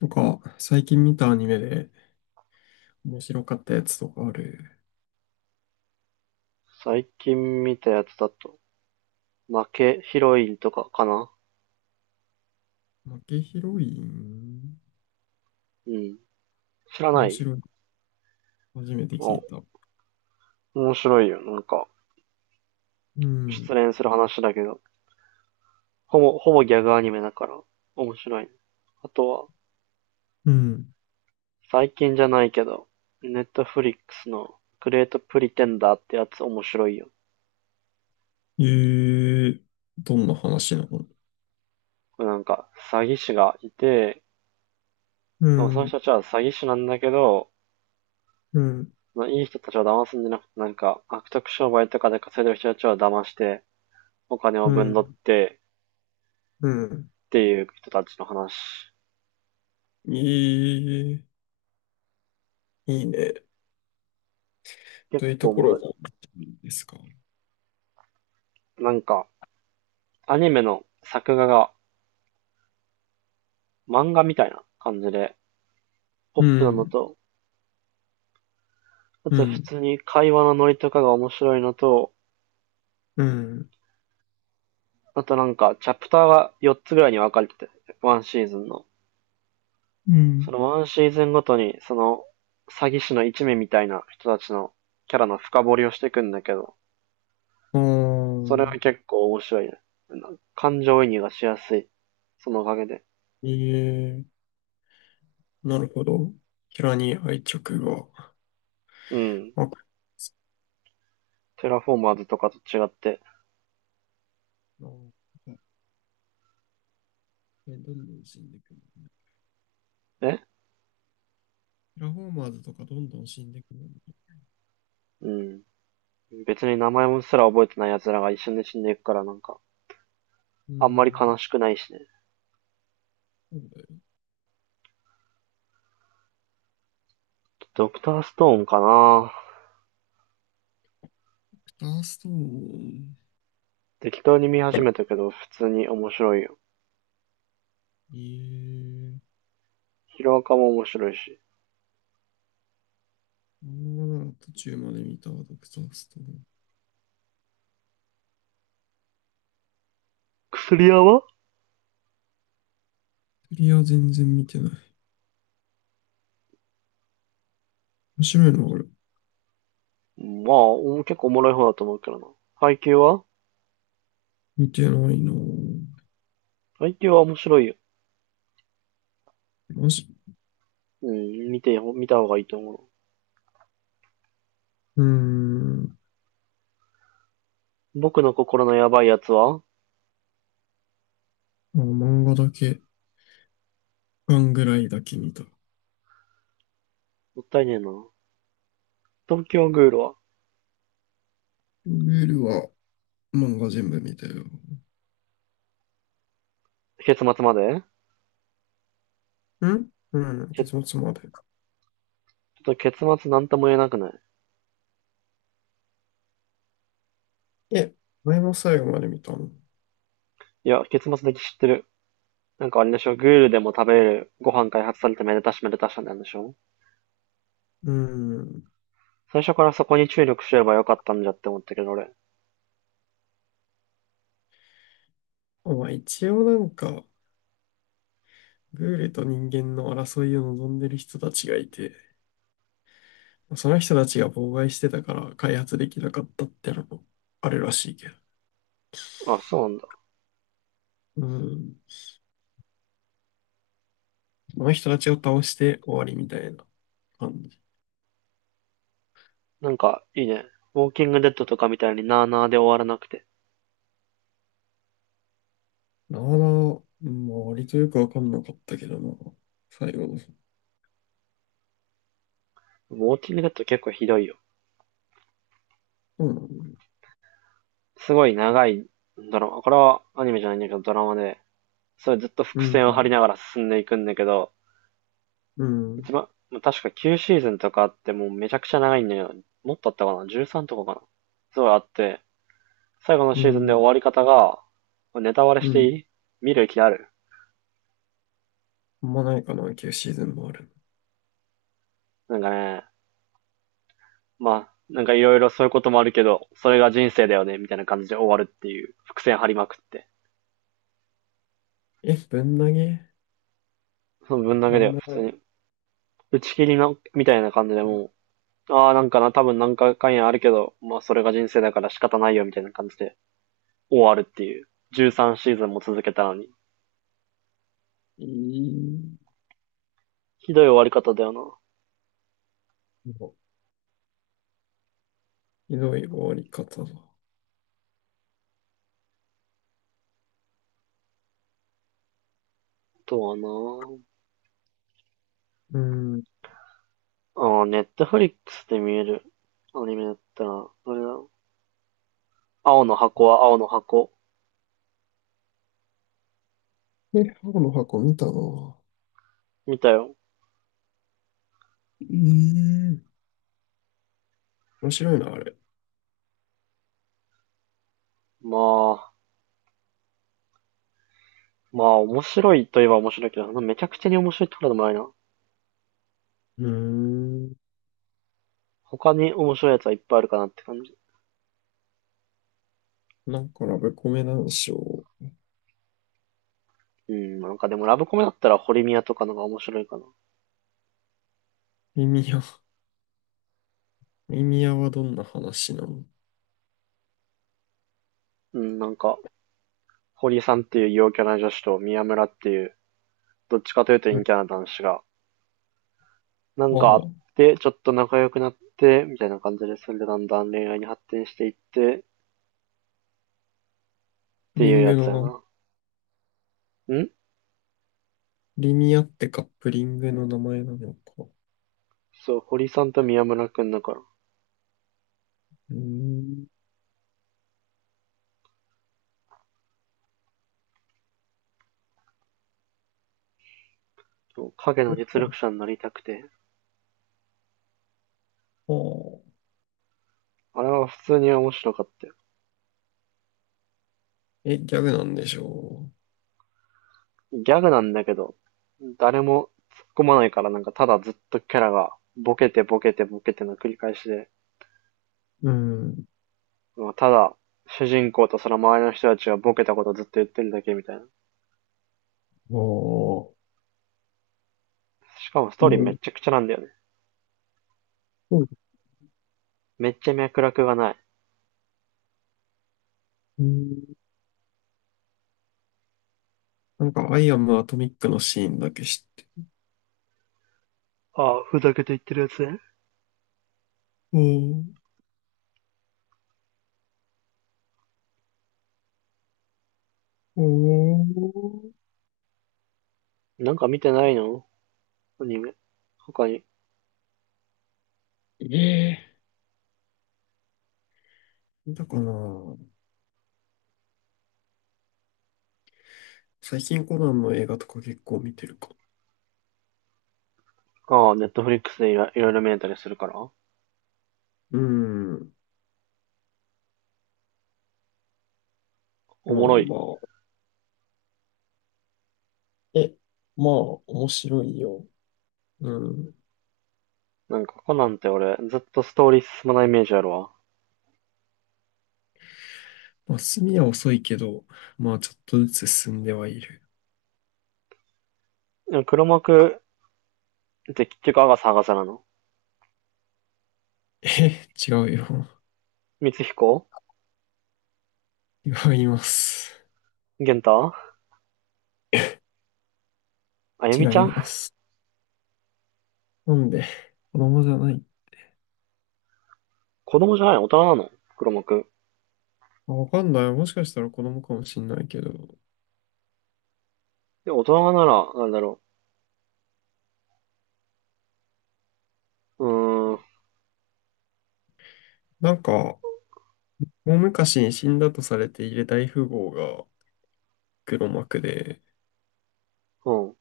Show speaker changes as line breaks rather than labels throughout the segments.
なんか、最近見たアニメで面白かったやつとかある？
最近見たやつだと、負けヒロインとかかな。
負けヒロイン
うん。知らな
面
い？
白い。初めて聞
あ、
いた。
面白いよ。なんか、
う
失
ん。
恋する話だけど、ほぼギャグアニメだから、面白い。あとは、
うん。
最近じゃないけど、ネットフリックスのグレートプリテンダーってやつ面白いよ。
えー、どんな話なの？
これなんか、詐欺師がいて、
う
その
ん。
人たちは詐欺師なんだけど、
うん。
いい人たちを騙すんじゃなくて、なんか、悪徳商売とかで稼いでる人たちを騙して、お金
う
をぶんどっ
ん。
て、
うん。
っていう人たちの話。
えー、いいね。
結
どういうと
構お
こ
も
ろが
ろ
好きですか？
い。なんか、アニメの作画が漫画みたいな感じで、ポッ
う
プなの
ん。
と、あ
う
と普
ん。
通に会話のノリとかが面白いのと、
うん。
あとなんか、チャプターが4つぐらいに分かれてて、ワンシーズンの。
う
そ
ん。
のワンシーズンごとに、その、詐欺師の一味みたいな人たちのキャラの深掘りをしていくんだけど、
あ
それは
ー、
結構面白いね。感情移入がしやすい。そのおかげで。
えー、なるほど。キャラに愛着が。
うん。
あ、
テラフォーマーズとかと違って。
そう。ね、どんどん死んでいくもんね。
え。
テラフォーマーズとかどんどん死んでいくもんね。
うん。別に名前もすら覚えてない奴らが一緒に死んでいくからなんか、
うー
あんまり
ん。
悲しくないしね。
そうだよ。
ドクターストーンかな。
クターストーン。
適当に見始めたけど、普通に面白いよ。
ええ、
ヒロアカも面白いし。
漫画なら途中まで見たわ、ドクターストーン。
薬屋は？
クリア全然見てない。面白いな、俺。
まあ、結構おもろい方だと思うけどな。配給は？
見てないな。
配給は面白いよ。
マジ？
うん、見た方がいいと思う。
うーん。
僕の心のやばいやつはも
あ、漫画だけ、巻ぐらいだけ見た。
ったいねえな。東京グールは？
ルールは漫画全部見たよ。
結末まで？
んうん、
け
結末まで。
結末なんとも言えなくない？
え、前も最後まで見たの。う
いや、結末だけ知ってる。なんかあれでしょ、グールでも食べれるご飯開発されてめでたしめでたしなんでしょ？
ーん。
最初からそこに注力すればよかったんじゃって思ったけど俺。
まあ一応なんか、グールと人間の争いを望んでる人たちがいて、その人たちが妨害してたから開発できなかったってのもあるらしいけど。
あ、そうなんだ。
うん。その人たちを倒して終わりみたいな感じ。
なんかいいね。ウォーキングデッドとかみたいになーなーで終わらなくて。
なあなあ、まあ割とよくわかんなかったけどな、最後の。そ
ウォーキングデッド結構ひどいよ。
うなん
すごい長いドラマ。これはアニメじゃないんだけどドラマで、それずっと
う
伏線を張り
ん。
ながら進んでいくんだけど、
う
一
ん。
番、ま確か9シーズンとかあってもうめちゃくちゃ長いんだよ。もっとあったかな？ 13 とかかな？すごいあって、最後の
う
シーズンで終
ん。
わり方が、ネタバレ
う
してい
ん。
い？見る気ある？
あんまないかな、旧シーズンもある。
なんかね、まあ、なんかいろいろそういうこともあるけど、それが人生だよね、みたいな感じで終わるっていう、伏線張りまくって。
え、ぶん投げ、
その分だけ
な
だ
ん
よ、
も
普
な
通
い。
に。打ち切りなみたいな感じでもう、ああ、なんかな、多分なんか関やあるけど、まあそれが人生だから仕方ないよ、みたいな感じで終わるっていう。13シーズンも続けたのに。
いい。
ひどい終わり方だよな。
ひどい終わり方だ。
とはな。
うん。
ああ、ネットフリックスで見えるアニメだったら、あれだ。青の箱は？青の箱。
え、青の箱見たな。う
見たよ。
ーん。面白いな、あれ。
まあ、まあ面白いといえば面白いけど、めちゃくちゃに面白いってことでもないな。
うーん。
他に面白いやつはいっぱいあるかなって感じ。
なんかラブコメなんでしょ
うん、なんかでもラブコメだったら堀宮とかのが面白いかな。
う。リミア、リミアはどんな話なの？
うん、なんか、堀さんっていう陽キャな女子と宮村っていう、どっちかというと
うんあ
陰
あ、
キャな男子が、なんかあって、ちょっと仲良くなって、みたいな感じで、それでだんだん恋愛に発展していって、っ
プ
て
リ
いう
ン
や
グ
つ
の
や
な、
な。ん。
リミアってカップリングの名前なのか。
そう、堀さんと宮村くんだから。
うーん。
影の実力者になりたくて、
ああ、
あれは普通に面白かったよ。
え、ギャグなんでしょ
ギャグなんだけど、誰も突っ込まないからなんかただずっとキャラがボケてボケてボケての繰り返しで、
う。うん。
まあただ主人公とその周りの人たちがボケたことをずっと言ってるだけみたいな。
ああ、
しかもスト
う
ーリーめっ
ん。
ちゃくちゃなんだよね。めっちゃ脈絡がない。
うん、なんか、アイアムアトミックのシーンだけ知って。
ああ、ふざけて言ってるやつね。
うん。おー、
なんか見てないの？アニメ。他に。
ええだから、最近コナンの映画とか結構見てるか。
ああ、ネットフリックスでいろいろ見れたりするから。
うん。
お
ま
も
あ
ろい。
まあ。え、まあ、面白いよ。うん。
なんかコナンって俺、ずっとストーリー進まないイメージあるわ。
まあ、進みは遅いけど、まあ、ちょっとずつ進んではいる。
でも黒幕で、結局、アガサ、アガサなの？
え、違うよ。
光彦？
違います。
玄太？あゆ
違
みちゃ
い
ん？
ます。なんで、子供じゃない。
子供じゃない大人なの、黒幕。
あ、わかんない。もしかしたら子供かもしんないけど。
で、大人なら、なんだろう。うーん、
なんか、大昔に死んだとされている大富豪が黒幕で、
うん。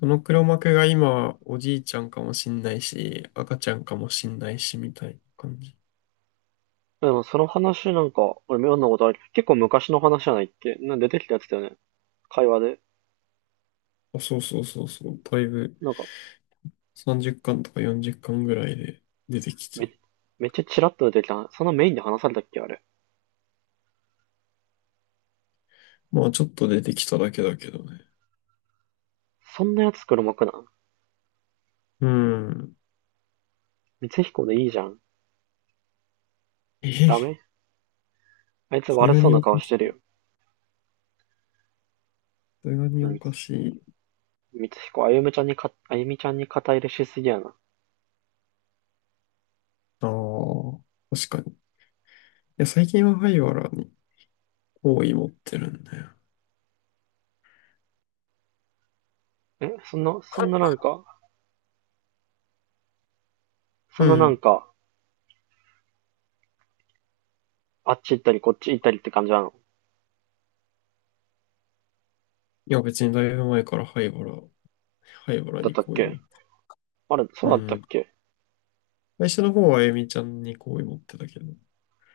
その黒幕が今、おじいちゃんかもしんないし、赤ちゃんかもしんないし、みたいな感じ。
でも、その話なんか、俺妙なことある。結構昔の話じゃないっけ？なんか出てきたやつだよね。会話で。
あ、そうそうそうそう。だいぶ
なんか、
30巻とか40巻ぐらいで出てき
め、
て。
めっちゃチラッと出てきた。そんなメインで話されたっけ、あれ。
まあ、ちょっと出てきただけだけどね。
そんなやつ黒幕なん？
うん。
光彦でいいじゃん。
え、
ダ
さ
メ？あいつ
す
悪
が
そう
にお
な
か
顔し
し
てる
い。
よ。
さすがに
う
お
ん。
かしい。
光彦、あゆみちゃんにか、あゆみちゃんに肩入れしすぎやな。
ああ、確かに。いや、最近は灰原に好意持ってるんだよ。
え、そんななんか、
う
そんななん
ん。
か、あっち行ったりこっち行ったりって感じなの？
いや、別にだいぶ前から灰原、灰原
だっ
に
たっ
好意持
け？
って
あれ、そ
る。う
うだったっ
ん。
け？
最初の方はあゆみちゃんに好意持ってたけど、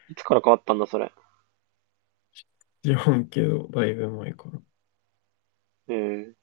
いつから変わったんだ、それ。
知らんけど、だいぶ前から。
えー